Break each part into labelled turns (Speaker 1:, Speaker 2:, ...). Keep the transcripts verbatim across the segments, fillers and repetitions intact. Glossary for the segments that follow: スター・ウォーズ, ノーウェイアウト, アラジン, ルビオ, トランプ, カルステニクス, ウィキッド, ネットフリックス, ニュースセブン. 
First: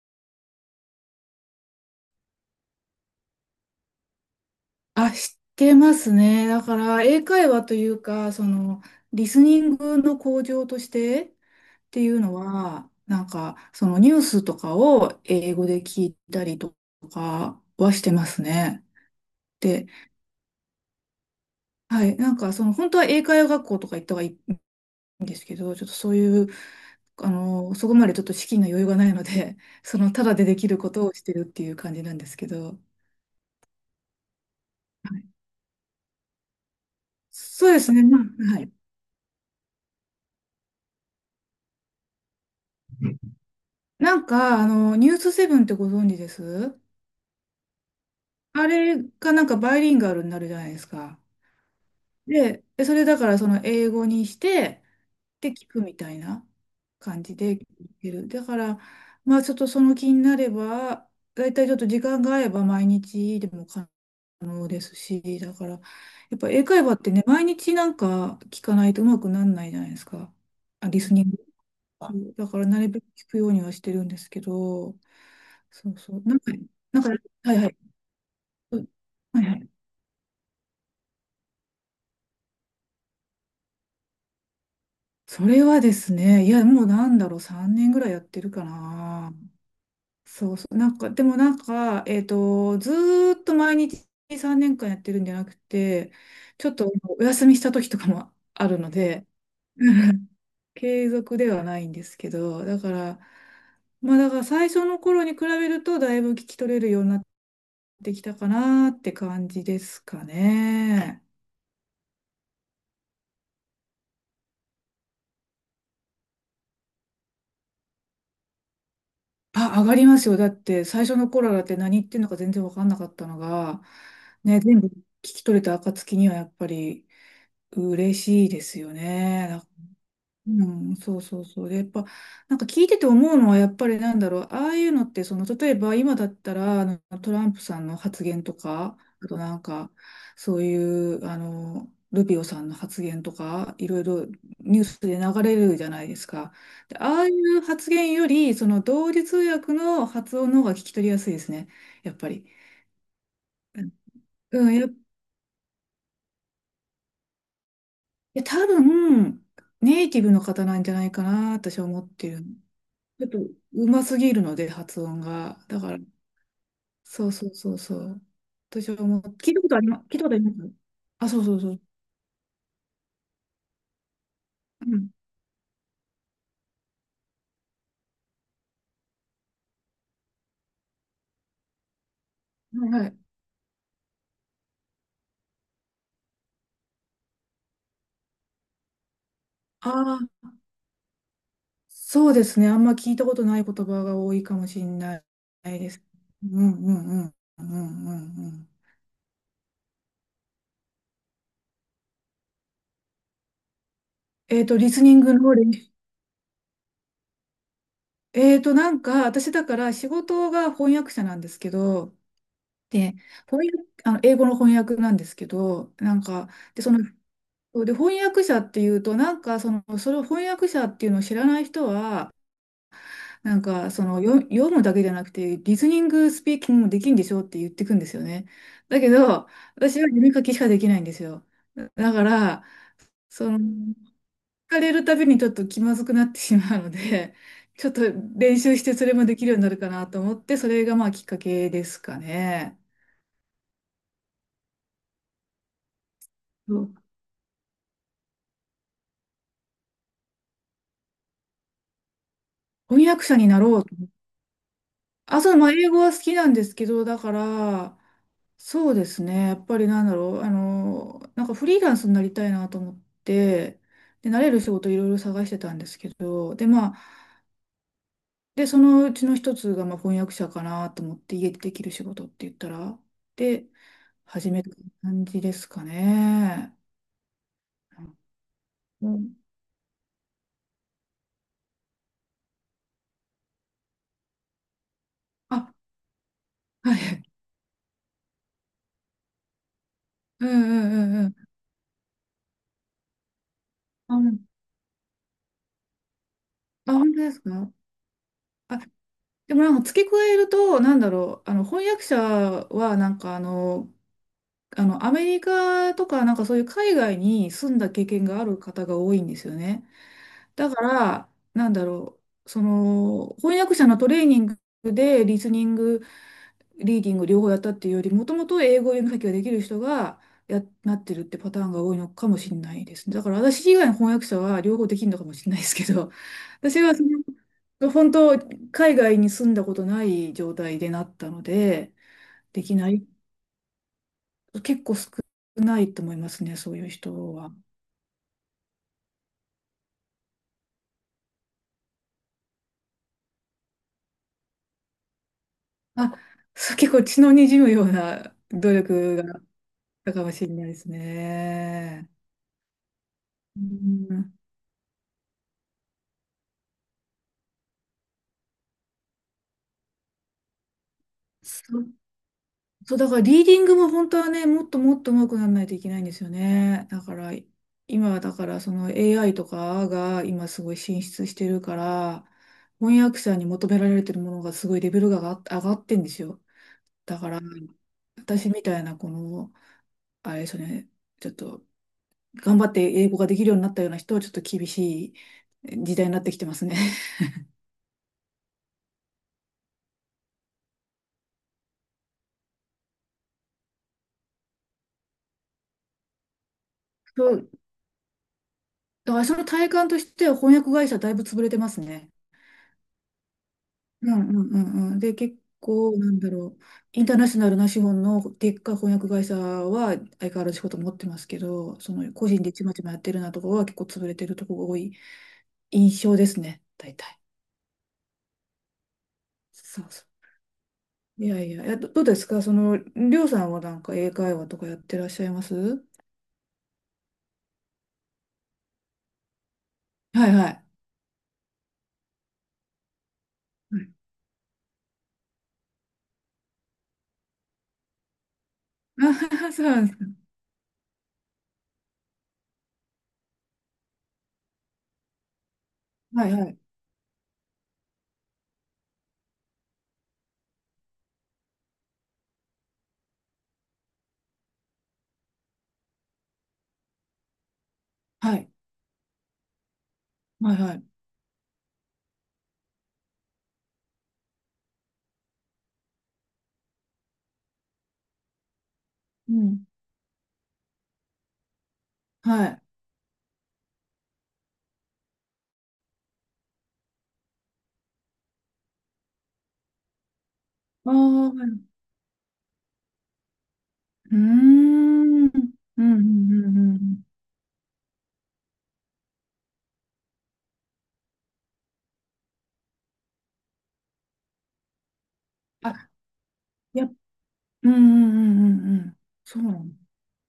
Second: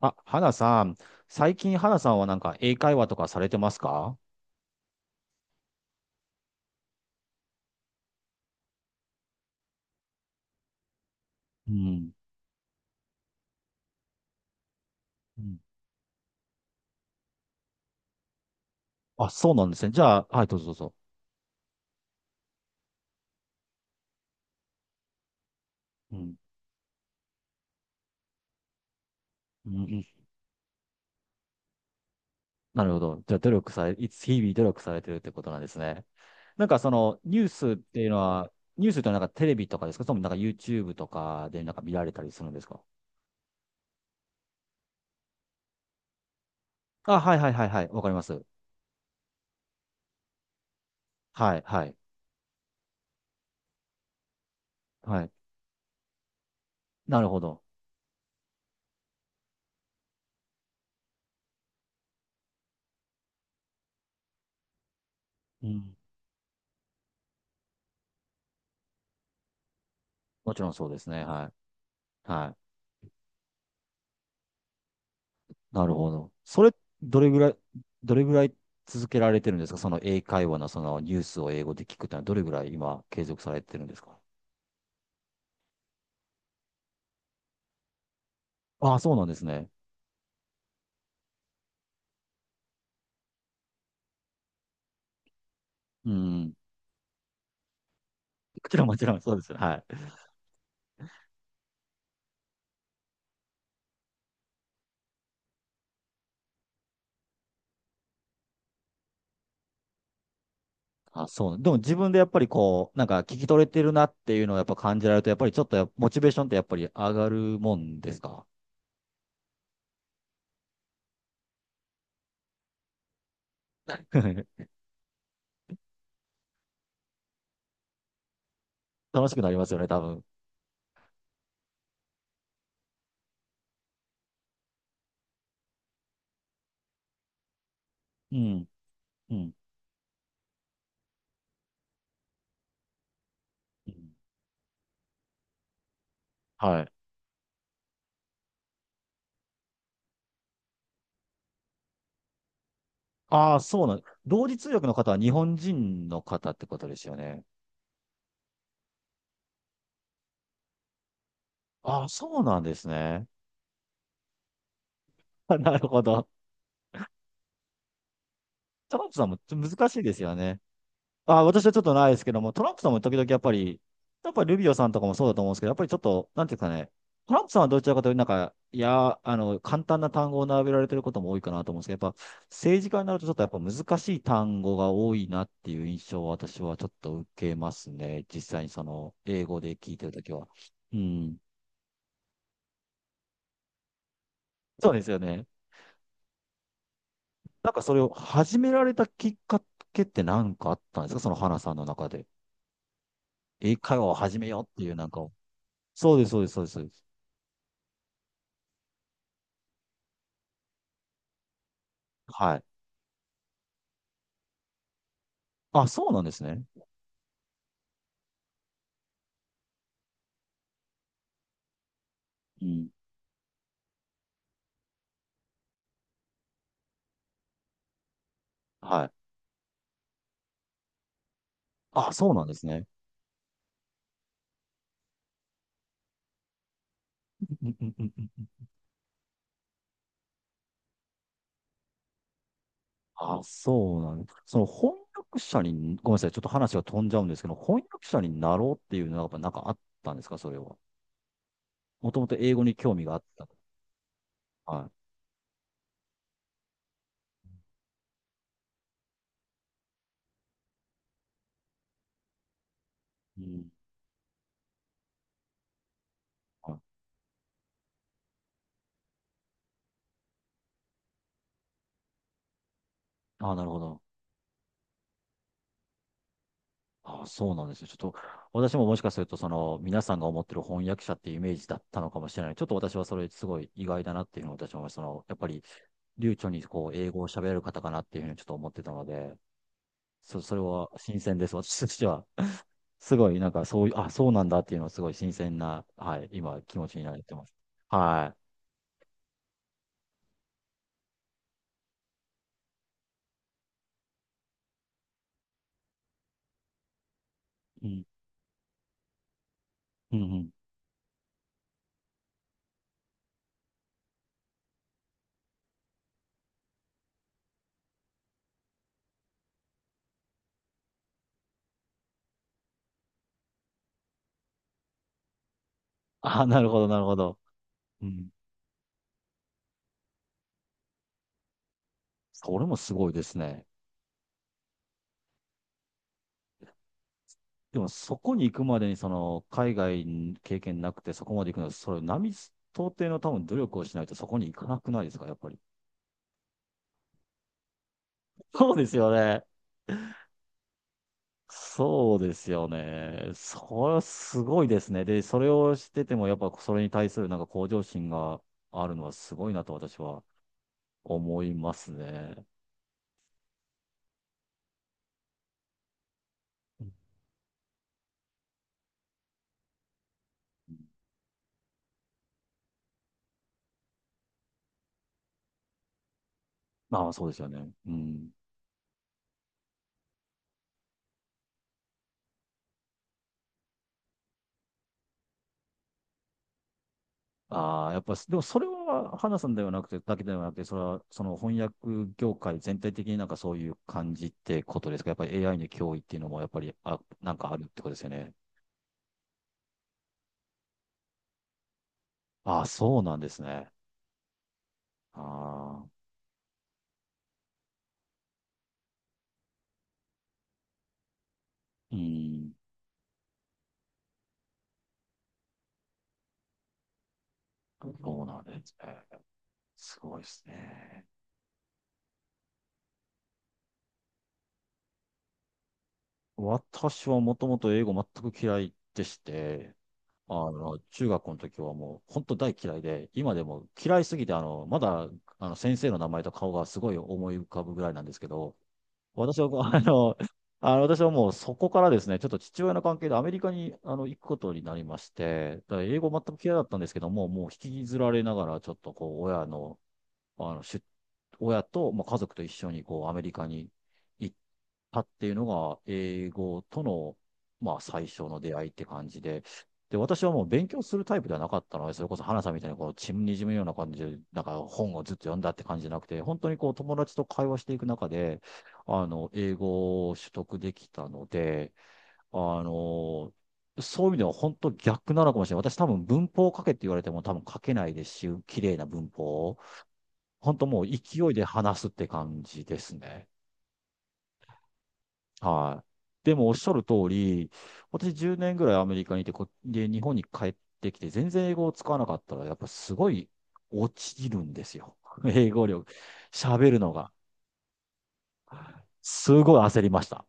Speaker 1: あ、花さん、最近花さんはなんか英会話とかされてますか？
Speaker 2: あ、知ってますね。だから、英会話というか、その、リスニングの向上としてっ
Speaker 1: う
Speaker 2: てい
Speaker 1: ん。
Speaker 2: うのは、なんか、そのニュースとかを
Speaker 1: う
Speaker 2: 英
Speaker 1: ん。
Speaker 2: 語で聞いたりとかはしてますね。
Speaker 1: あ、そうなんです
Speaker 2: で、
Speaker 1: ね。じゃあ、はい、どうぞどうぞ。
Speaker 2: はい、なんか、その、本当は英会話学校とか行った方がいいんですけど、ちょっとそう
Speaker 1: うん。
Speaker 2: いう、あの、そこまでちょっと資金の余裕がないので、
Speaker 1: うんう
Speaker 2: そ
Speaker 1: ん。
Speaker 2: の、ただでできることをしてるっていう感じなんですけど、
Speaker 1: なるほど。じゃあ、努力され、いつ日々努力されてる
Speaker 2: は
Speaker 1: っ
Speaker 2: い、
Speaker 1: てことなんですね。なんかその、ニュース
Speaker 2: そう
Speaker 1: っ
Speaker 2: です
Speaker 1: て
Speaker 2: ね、
Speaker 1: いうの
Speaker 2: ま
Speaker 1: は、
Speaker 2: あ、はい。
Speaker 1: ニュースってのはなんかテレビとかですか？それともなんか YouTube とかでなんか見られたりするんですか？
Speaker 2: なんか、あの、ニュースセブンってご存知です？
Speaker 1: あ、はいはいはいはい。わかります。
Speaker 2: あれがなんかバイリンガルになるじゃないですか。
Speaker 1: はい、はい、
Speaker 2: で、でそれだからその英語にして、
Speaker 1: はい。
Speaker 2: で、聞くみたいな
Speaker 1: な
Speaker 2: 感
Speaker 1: る
Speaker 2: じ
Speaker 1: ほ
Speaker 2: で
Speaker 1: ど。
Speaker 2: 聞いてる。だから、まあちょっとその気になれば、だいたいちょっと時間が合えば毎日でも可能ですし、だ
Speaker 1: う
Speaker 2: から、や
Speaker 1: ん。
Speaker 2: っぱ英会話ってね、毎日なんか聞かないとうまくならないじゃないですか。
Speaker 1: もちろんそ
Speaker 2: あ、
Speaker 1: うで
Speaker 2: リ
Speaker 1: す
Speaker 2: スニ
Speaker 1: ね。
Speaker 2: ン
Speaker 1: は
Speaker 2: グ。
Speaker 1: い。
Speaker 2: だ
Speaker 1: はい。
Speaker 2: からなるべく聞くようにはしてるんですけど、
Speaker 1: な
Speaker 2: そ
Speaker 1: る
Speaker 2: う
Speaker 1: ほ
Speaker 2: そう。
Speaker 1: ど。
Speaker 2: なんか、
Speaker 1: それ、
Speaker 2: なんか、
Speaker 1: どれぐら
Speaker 2: は
Speaker 1: い、
Speaker 2: いはい。
Speaker 1: どれぐらい
Speaker 2: う
Speaker 1: 続けられ
Speaker 2: はい
Speaker 1: て
Speaker 2: は
Speaker 1: るんで
Speaker 2: い。
Speaker 1: すか？その英会話のそのニュースを英語で聞くってのはどれぐらい今継続されてるんですか？
Speaker 2: それはですね、いや、もうなんだろう、さんねんぐらいやってるか
Speaker 1: ああ、そうなん
Speaker 2: な。
Speaker 1: ですね。
Speaker 2: そうそう。なんか、でもなんか、えっと、ずーっと毎日さんねんかんやってるんじゃなく
Speaker 1: う
Speaker 2: て、
Speaker 1: ん。も
Speaker 2: ちょっとお休みした時とかもあ
Speaker 1: ち
Speaker 2: る
Speaker 1: ろん
Speaker 2: の
Speaker 1: もちろん
Speaker 2: で、
Speaker 1: そうですよ。はい。
Speaker 2: 継続ではないんですけど、だから、まあだから最初の頃に比べると、だいぶ聞き取れるようになってきたかなって感じですかね。
Speaker 1: あ、そう。でも自分でやっぱりこう、なんか聞き取れてるなっていうのをやっぱ感じられると、やっぱりちょっとやモチベーションってやっぱり上がるもんですか？
Speaker 2: あ、上がりますよ。だって最初の頃だって何言ってんのか全然わかんなかったのが、ね、全部聞き取れた暁にはやっぱり嬉しいですよ
Speaker 1: 楽しくなり
Speaker 2: ね。
Speaker 1: ますよね、多分。
Speaker 2: うん、そうそうそう。で、やっぱ、なんか聞いてて思うのは、やっぱりなんだろう、ああいうのって、その、例えば今だったら、あの、トランプさんの発
Speaker 1: う
Speaker 2: 言と
Speaker 1: ん。
Speaker 2: か、あ
Speaker 1: う
Speaker 2: と
Speaker 1: ん。
Speaker 2: なんか、そういう、あの、ルビオさんの発言とか、い
Speaker 1: う
Speaker 2: ろい
Speaker 1: ん。
Speaker 2: ろニュースで流れるじゃないですか。
Speaker 1: はい。
Speaker 2: で、ああいう発言より、その、同時通訳の発音の方が聞き取りやすいですね、やっぱり。
Speaker 1: ああ、そうなん。同時通
Speaker 2: うん、
Speaker 1: 訳
Speaker 2: やっ、
Speaker 1: の
Speaker 2: い
Speaker 1: 方は日本人の方ってことですよね。
Speaker 2: や多分、ネイティブの方なんじゃないかな、私は思
Speaker 1: ああ、
Speaker 2: って
Speaker 1: そう
Speaker 2: る。
Speaker 1: なんです
Speaker 2: ち
Speaker 1: ね。
Speaker 2: ょっとうますぎるので、発音
Speaker 1: あ、
Speaker 2: が。
Speaker 1: な
Speaker 2: だ
Speaker 1: る
Speaker 2: から、
Speaker 1: ほど。
Speaker 2: そうそうそうそう。私
Speaker 1: トラ
Speaker 2: は
Speaker 1: ンプ
Speaker 2: もう、
Speaker 1: さんも
Speaker 2: 聞いたことあり
Speaker 1: 難し
Speaker 2: ま
Speaker 1: い
Speaker 2: す、
Speaker 1: で
Speaker 2: 聞い
Speaker 1: す
Speaker 2: たこ
Speaker 1: よ
Speaker 2: とありま
Speaker 1: ね。
Speaker 2: す。あ、そ
Speaker 1: あ、
Speaker 2: うそう
Speaker 1: 私
Speaker 2: そ
Speaker 1: はちょ
Speaker 2: う。
Speaker 1: っとないですけども、トランプさんも時々やっぱり、やっぱりルビオさ
Speaker 2: う
Speaker 1: んとか
Speaker 2: ん。
Speaker 1: もそうだと思うんですけど、やっぱりちょっと、なんていうかね、トランプさんはどちらかというと、なんか、いや、あの、簡単な単語を並べられてることも多いかなと思うんですけど、やっぱ政
Speaker 2: は
Speaker 1: 治
Speaker 2: い
Speaker 1: 家に
Speaker 2: は
Speaker 1: な
Speaker 2: い。
Speaker 1: るとちょっとやっぱ難しい単語が多いなっていう印象を私はちょっと受けますね。実際にその、英語で聞いてる
Speaker 2: あ
Speaker 1: とき
Speaker 2: あ、
Speaker 1: は。うん。
Speaker 2: そうですね。あんま聞いたことない言葉が多いかもしれ
Speaker 1: そうですよ
Speaker 2: な
Speaker 1: ね。
Speaker 2: いです。うんうんうんう
Speaker 1: なんかそれ
Speaker 2: ん
Speaker 1: を
Speaker 2: うんう
Speaker 1: 始
Speaker 2: ん。
Speaker 1: められたきっかけって何かあったんですか？その花さんの中で。英会話を始めよ
Speaker 2: え
Speaker 1: うっ
Speaker 2: っと、
Speaker 1: てい
Speaker 2: リ
Speaker 1: う
Speaker 2: ス
Speaker 1: なん
Speaker 2: ニ
Speaker 1: か
Speaker 2: ン
Speaker 1: を、
Speaker 2: グの練習。
Speaker 1: そうです、そうです、そうですそうです。
Speaker 2: えっと、なんか、私だから仕事が翻訳者なんですけど、
Speaker 1: はい。
Speaker 2: で、翻訳、あの、英語の翻訳なんですけ
Speaker 1: あ、
Speaker 2: ど、
Speaker 1: そう
Speaker 2: な
Speaker 1: な
Speaker 2: ん
Speaker 1: んです
Speaker 2: か、
Speaker 1: ね。
Speaker 2: で、そのそうで、翻訳者っていうと、なんかその、それを翻訳者っていうのを知らない人は、
Speaker 1: うん。
Speaker 2: なんかその読、読むだけじゃなくて、リスニングスピーキングもできるんでしょって言ってくんですよね。だ
Speaker 1: は
Speaker 2: け
Speaker 1: い。
Speaker 2: ど、私は読み書きしかできないんですよ。
Speaker 1: あ、
Speaker 2: だか
Speaker 1: そうなんで
Speaker 2: ら、
Speaker 1: すね。
Speaker 2: その、聞かれるたびにちょっと気まずくなってしまうので、
Speaker 1: うんう
Speaker 2: ちょっ
Speaker 1: んう
Speaker 2: と
Speaker 1: んうん。
Speaker 2: 練習してそれもできるようになるかなと思って、それがまあきっかけですかね。
Speaker 1: あ、そうなんです。その翻訳者に、ごめんなさい、ちょっと話
Speaker 2: そ
Speaker 1: が
Speaker 2: う、
Speaker 1: 飛んじゃうんですけど、翻訳者になろうっていうのはやっぱなんかあったんですか、それは。もともと英語に興味
Speaker 2: 翻
Speaker 1: があっ
Speaker 2: 訳者
Speaker 1: た。
Speaker 2: になろうと。
Speaker 1: は
Speaker 2: あ、そう、まあ、英語は好きなんですけど、だから、そうですね。やっぱりなんだろう、あの、なんかフリーランスになりたいなと思っ
Speaker 1: い。うん。
Speaker 2: て、で、慣れる仕事いろいろ探してたんですけど、で、
Speaker 1: はい、
Speaker 2: まあ、で、そのうちの一つが、まあ、翻訳者かなと思って、家でできる仕事って言ったら、
Speaker 1: あ、な
Speaker 2: で、
Speaker 1: るほど。
Speaker 2: 始めた感じですかね。
Speaker 1: あ、そうなんですよ。ちょっと、私ももし
Speaker 2: う
Speaker 1: かすると、
Speaker 2: ん。
Speaker 1: その、皆さんが思ってる翻訳者っていうイメージだったのかもしれない。ちょっと私はそれすごい意外だなっていうのを私は思います、その、やっぱり
Speaker 2: あ、
Speaker 1: 流暢にこ
Speaker 2: は
Speaker 1: う英語
Speaker 2: い。
Speaker 1: を喋れる方かなっていうふうにちょっと思ってたので、そ
Speaker 2: うん
Speaker 1: それ
Speaker 2: う
Speaker 1: は
Speaker 2: んう
Speaker 1: 新
Speaker 2: んうん。
Speaker 1: 鮮です、私としては。すごい、なんかそういう、あ、
Speaker 2: あ、う
Speaker 1: そうな
Speaker 2: ん。
Speaker 1: んだっていうのはすごい新鮮な、はい、今気持
Speaker 2: あ、
Speaker 1: ちにな
Speaker 2: 本
Speaker 1: っ
Speaker 2: 当で
Speaker 1: て
Speaker 2: す
Speaker 1: ます。
Speaker 2: か？
Speaker 1: は
Speaker 2: でもなんか付け加えると、なんだろう、あの翻訳者はなんかあの、あのアメリカとかなんかそういう海外に住ん
Speaker 1: い。う
Speaker 2: だ
Speaker 1: ん。
Speaker 2: 経験がある方が多いんですよね。
Speaker 1: うんうん。
Speaker 2: だから、なんだろう、その翻訳者のトレーニングでリスニング、リーディング両方やったっていうより、もともと英語読み書きができる人がや、なってるってパターンが多いのかもしれないですね。だから私以外の翻訳者 は両方できるのかもしれないですけど、
Speaker 1: あ、なるほ
Speaker 2: 私
Speaker 1: ど、
Speaker 2: は
Speaker 1: な
Speaker 2: そ
Speaker 1: るほど。
Speaker 2: の
Speaker 1: う
Speaker 2: 本
Speaker 1: ん。
Speaker 2: 当、海外に住んだことない状態でなったので、
Speaker 1: そ
Speaker 2: で
Speaker 1: れ
Speaker 2: き
Speaker 1: も
Speaker 2: な
Speaker 1: す
Speaker 2: い、
Speaker 1: ごいですね。
Speaker 2: 結構少ないと思いますね、そういう人は。
Speaker 1: でもそこに行くまでに、その、海外経験なくてそこまで行くのは、それ、並、到底の多分努力をしないとそこに行かなくないですか、やっぱり。
Speaker 2: あ、そう、結構血の滲むような
Speaker 1: そ
Speaker 2: 努
Speaker 1: うですよ
Speaker 2: 力が
Speaker 1: ね。
Speaker 2: たかもしれないですね。
Speaker 1: そうですよね。そ
Speaker 2: う
Speaker 1: れは
Speaker 2: ん。
Speaker 1: すごいですね。で、それをしてても、やっぱそれに対するなんか向上心があるのはすごいなと私は思いま
Speaker 2: そ、
Speaker 1: すね。
Speaker 2: そう、だからリーディングも本当はね、もっともっと上手くならないといけないんですよ
Speaker 1: う
Speaker 2: ね。だから、今はだからその エーアイ とかが今す
Speaker 1: ん。
Speaker 2: ごい進出してるから、翻訳者に求められてるものがすごいレベルが上が上がってんですよ。
Speaker 1: まあ、
Speaker 2: だ
Speaker 1: そ
Speaker 2: か
Speaker 1: うで
Speaker 2: ら、
Speaker 1: すよね。うん。
Speaker 2: 私みたいなこの、あれですよね、ちょっと頑張って英語ができるようになったような人はちょっと厳しい時代になってきてますね。
Speaker 1: ああ、やっぱ、でもそれは、花さんではなくて、だけではなくて、それは、その翻訳業界全体的になんかそういう感じってことですか？やっぱり エーアイ の脅威っていうのも、やっぱり、あ、
Speaker 2: そ
Speaker 1: なん
Speaker 2: う、
Speaker 1: かあるってことですよね。
Speaker 2: あ、その体感としては翻訳会社だいぶ潰れてますね。
Speaker 1: ああ、そうなんですね。
Speaker 2: うんうんうんうん。で、結
Speaker 1: ああ、
Speaker 2: 構、なんだろう、インターナショナルな資本のでっかい翻訳会社は相変わらず仕事持ってますけど、そ
Speaker 1: う
Speaker 2: の個人
Speaker 1: ん、
Speaker 2: でちまちまやってるようなところは結構潰れてるところが多い印象ですね、大体。
Speaker 1: そうなんですね。
Speaker 2: そう
Speaker 1: す
Speaker 2: そ
Speaker 1: ごいですね。
Speaker 2: う。いやいや、えど、どうですかその、りょうさんはなんか英会話とかやってらっしゃいます？は
Speaker 1: 私はもともと英語全く嫌いでして、
Speaker 2: い
Speaker 1: あ
Speaker 2: はい。
Speaker 1: の、中学校の時はもう本当大嫌いで、今でも
Speaker 2: はい、
Speaker 1: 嫌いすぎて、あの、まだ、あの、先生の名前と顔がすごい思い浮かぶぐらいなんですけど、
Speaker 2: あは
Speaker 1: 私
Speaker 2: は、 そう
Speaker 1: は、あ
Speaker 2: なんですか。
Speaker 1: の、あの私はもうそこからですね、ちょっと父親の関係でアメリカにあの行くことになりまして、だから英語全
Speaker 2: はい
Speaker 1: く
Speaker 2: は
Speaker 1: 嫌い
Speaker 2: い。
Speaker 1: だったんですけども、もう引きずられながら、ちょっとこう、親のあの、出親と、まあ、家族と一緒にこうアメリカに行ったっていうのが、英語との、まあ、最初
Speaker 2: は
Speaker 1: の
Speaker 2: い。
Speaker 1: 出会いって感じで、で、私はもう
Speaker 2: はい
Speaker 1: 勉
Speaker 2: は
Speaker 1: 強
Speaker 2: い。
Speaker 1: するタイプではなかったので、それこそ花さんみたいにこう、血にじむような感じで、なんか本をずっと読んだって感じじゃなくて、本当にこう、友達と会話していく中で、あの、
Speaker 2: う
Speaker 1: 英
Speaker 2: ん。
Speaker 1: 語を取得できたので、あ
Speaker 2: はい。
Speaker 1: の、そういう意味では本当逆なのかもしれない。私多分文法を書けって言われても多分書けないですし、綺麗な文法を。本当もう
Speaker 2: ああ、
Speaker 1: 勢いで
Speaker 2: はい、
Speaker 1: 話すって感じですね。
Speaker 2: うーん。うんう
Speaker 1: は
Speaker 2: ん
Speaker 1: い。でも
Speaker 2: う
Speaker 1: おっ
Speaker 2: ん
Speaker 1: しゃ
Speaker 2: う
Speaker 1: る通
Speaker 2: ん。
Speaker 1: り、私じゅうねんぐらいアメリカにいて、こ、で、日本に帰ってきて、全然英語を使わなかったら、やっぱすごい落ちるんですよ。英語力。
Speaker 2: あ、
Speaker 1: 喋る
Speaker 2: や
Speaker 1: の
Speaker 2: っ、
Speaker 1: が。
Speaker 2: うんうんうんうんうん。
Speaker 1: す
Speaker 2: そうな
Speaker 1: ごい
Speaker 2: の。
Speaker 1: 焦りました。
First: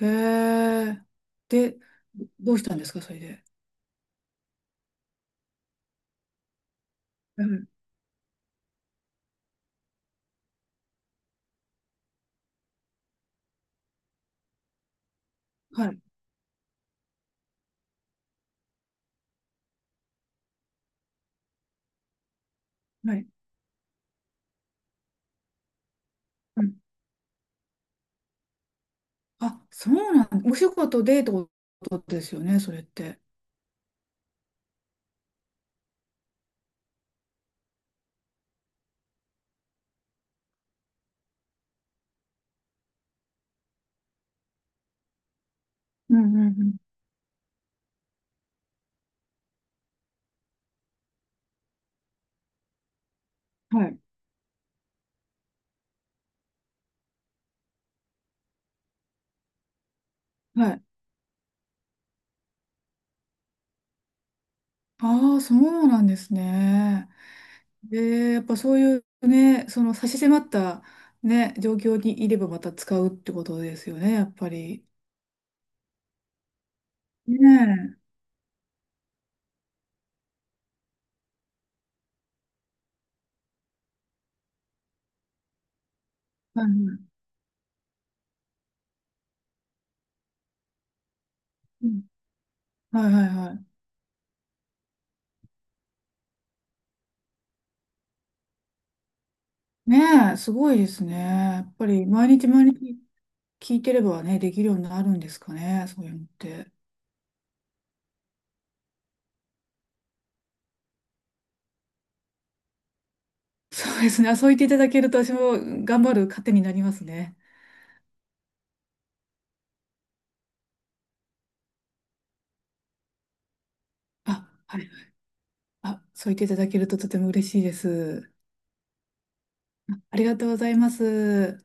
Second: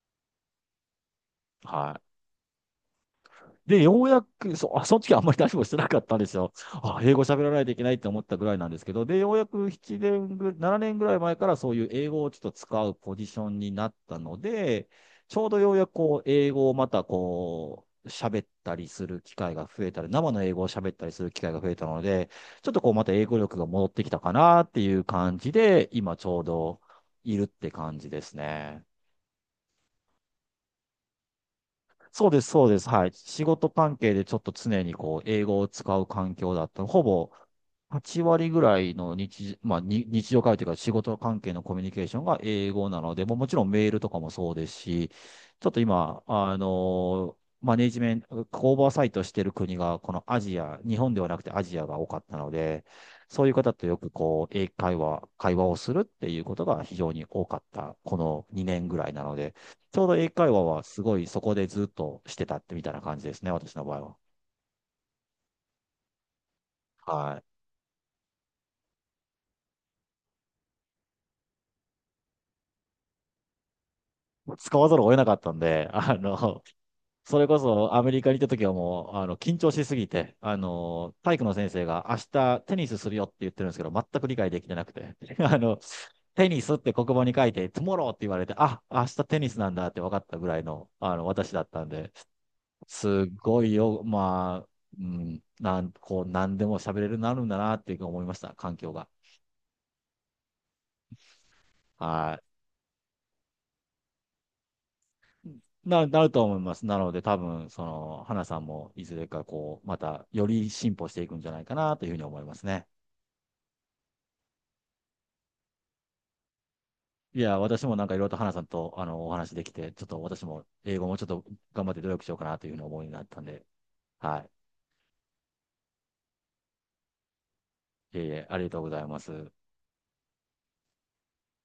Speaker 2: へえ。で、
Speaker 1: はい。
Speaker 2: どうしたんですか、それで。
Speaker 1: で、ようやく、そ、あ、その時はあんまり何もしてなかったんですよ。あ、英語喋
Speaker 2: う
Speaker 1: らない
Speaker 2: ん。
Speaker 1: といけないって思ったぐらいなんですけど、で、ようやく7年ぐ、ななねんぐらい前からそういう英語をちょっと使うポジションになったので、ちょうどようや
Speaker 2: は
Speaker 1: く
Speaker 2: い。
Speaker 1: こう、英語をまたこう、喋ったりする機会が増えたり、生の英語を喋ったりする機会が増えたので、ちょっとこう、また
Speaker 2: は
Speaker 1: 英
Speaker 2: い。
Speaker 1: 語力が戻ってきたかなっていう感じで、今ちょう
Speaker 2: うん。
Speaker 1: どいるって感じですね。
Speaker 2: あ、そうなん、お仕事でってことで
Speaker 1: そう
Speaker 2: す
Speaker 1: で
Speaker 2: よ
Speaker 1: す、
Speaker 2: ね、
Speaker 1: そう
Speaker 2: そ
Speaker 1: で
Speaker 2: れっ
Speaker 1: す。はい。
Speaker 2: て。
Speaker 1: 仕事関係でちょっと常にこう、英語を使う環境だった。ほぼはち割ぐらいの日、まあ、に日常会話というか仕事関係のコミュニケーションが英語なので、もうもちろんメールとかもそうですし、ちょっと
Speaker 2: う
Speaker 1: 今、
Speaker 2: んう
Speaker 1: あ
Speaker 2: んう
Speaker 1: の
Speaker 2: ん。
Speaker 1: ーマネジメント、オーバーサイトしてる国が、このアジア、日本ではなくてアジアが多かったので、そういう方
Speaker 2: は
Speaker 1: とよ
Speaker 2: い。
Speaker 1: くこう、英会話、会話をするっていうことが非常に多かった、このにねんぐらいなので、ちょうど英会話
Speaker 2: は
Speaker 1: は
Speaker 2: い。
Speaker 1: すごいそこでずっとしてたってみたいな感じですね、私の場合は。
Speaker 2: ああ、そうなんですね。
Speaker 1: は
Speaker 2: で、やっぱそういうね、その差し迫ったね、状況にいればまた使うってことですよね、やっぱ
Speaker 1: い。使
Speaker 2: り。
Speaker 1: わざるを得なかったんで、あの、そ
Speaker 2: ね
Speaker 1: れこそアメ
Speaker 2: え。
Speaker 1: リカに行った時はもう、あの、緊張しすぎて、あの、体育の先生が明日テニスするよって言ってるんですけど、全く理解できてなくて、あの、テニ
Speaker 2: は
Speaker 1: スって
Speaker 2: い、
Speaker 1: 黒板に書いて、トゥモローって言われて、あ、明日テニスなんだって分かったぐらいの、あの、私だった
Speaker 2: う
Speaker 1: ん
Speaker 2: ん、
Speaker 1: で、
Speaker 2: はい、は
Speaker 1: す
Speaker 2: い、
Speaker 1: ご
Speaker 2: は
Speaker 1: いよ、まあ、うん、なん、こう、何でも喋れるようになるんだなっていうふうに思いました、環境が。
Speaker 2: い。ねえ、すごいですね。やっぱり
Speaker 1: は
Speaker 2: 毎
Speaker 1: い。
Speaker 2: 日毎日聞いてればね、できるようになるんですかね、そ
Speaker 1: な、
Speaker 2: ういう
Speaker 1: な
Speaker 2: のっ
Speaker 1: ると思い
Speaker 2: て。
Speaker 1: ます。なので、多分、その、花さんも、いずれか、こう、また、より進歩していくんじゃないかな、というふうに思いますね。
Speaker 2: そうですね。あ、そう言っていただけると私も頑張る糧になりますね。
Speaker 1: いや、私もなんか、いろいろと花さんと、あの、お話できて、ちょっと私も、英語もちょっと頑張って努力しようかな、というふうに思いになったんで、は
Speaker 2: あ、
Speaker 1: い。
Speaker 2: はい。あ、そう言っていただけるととても嬉しいです。
Speaker 1: えーありがとうございます。
Speaker 2: ありがとうございます。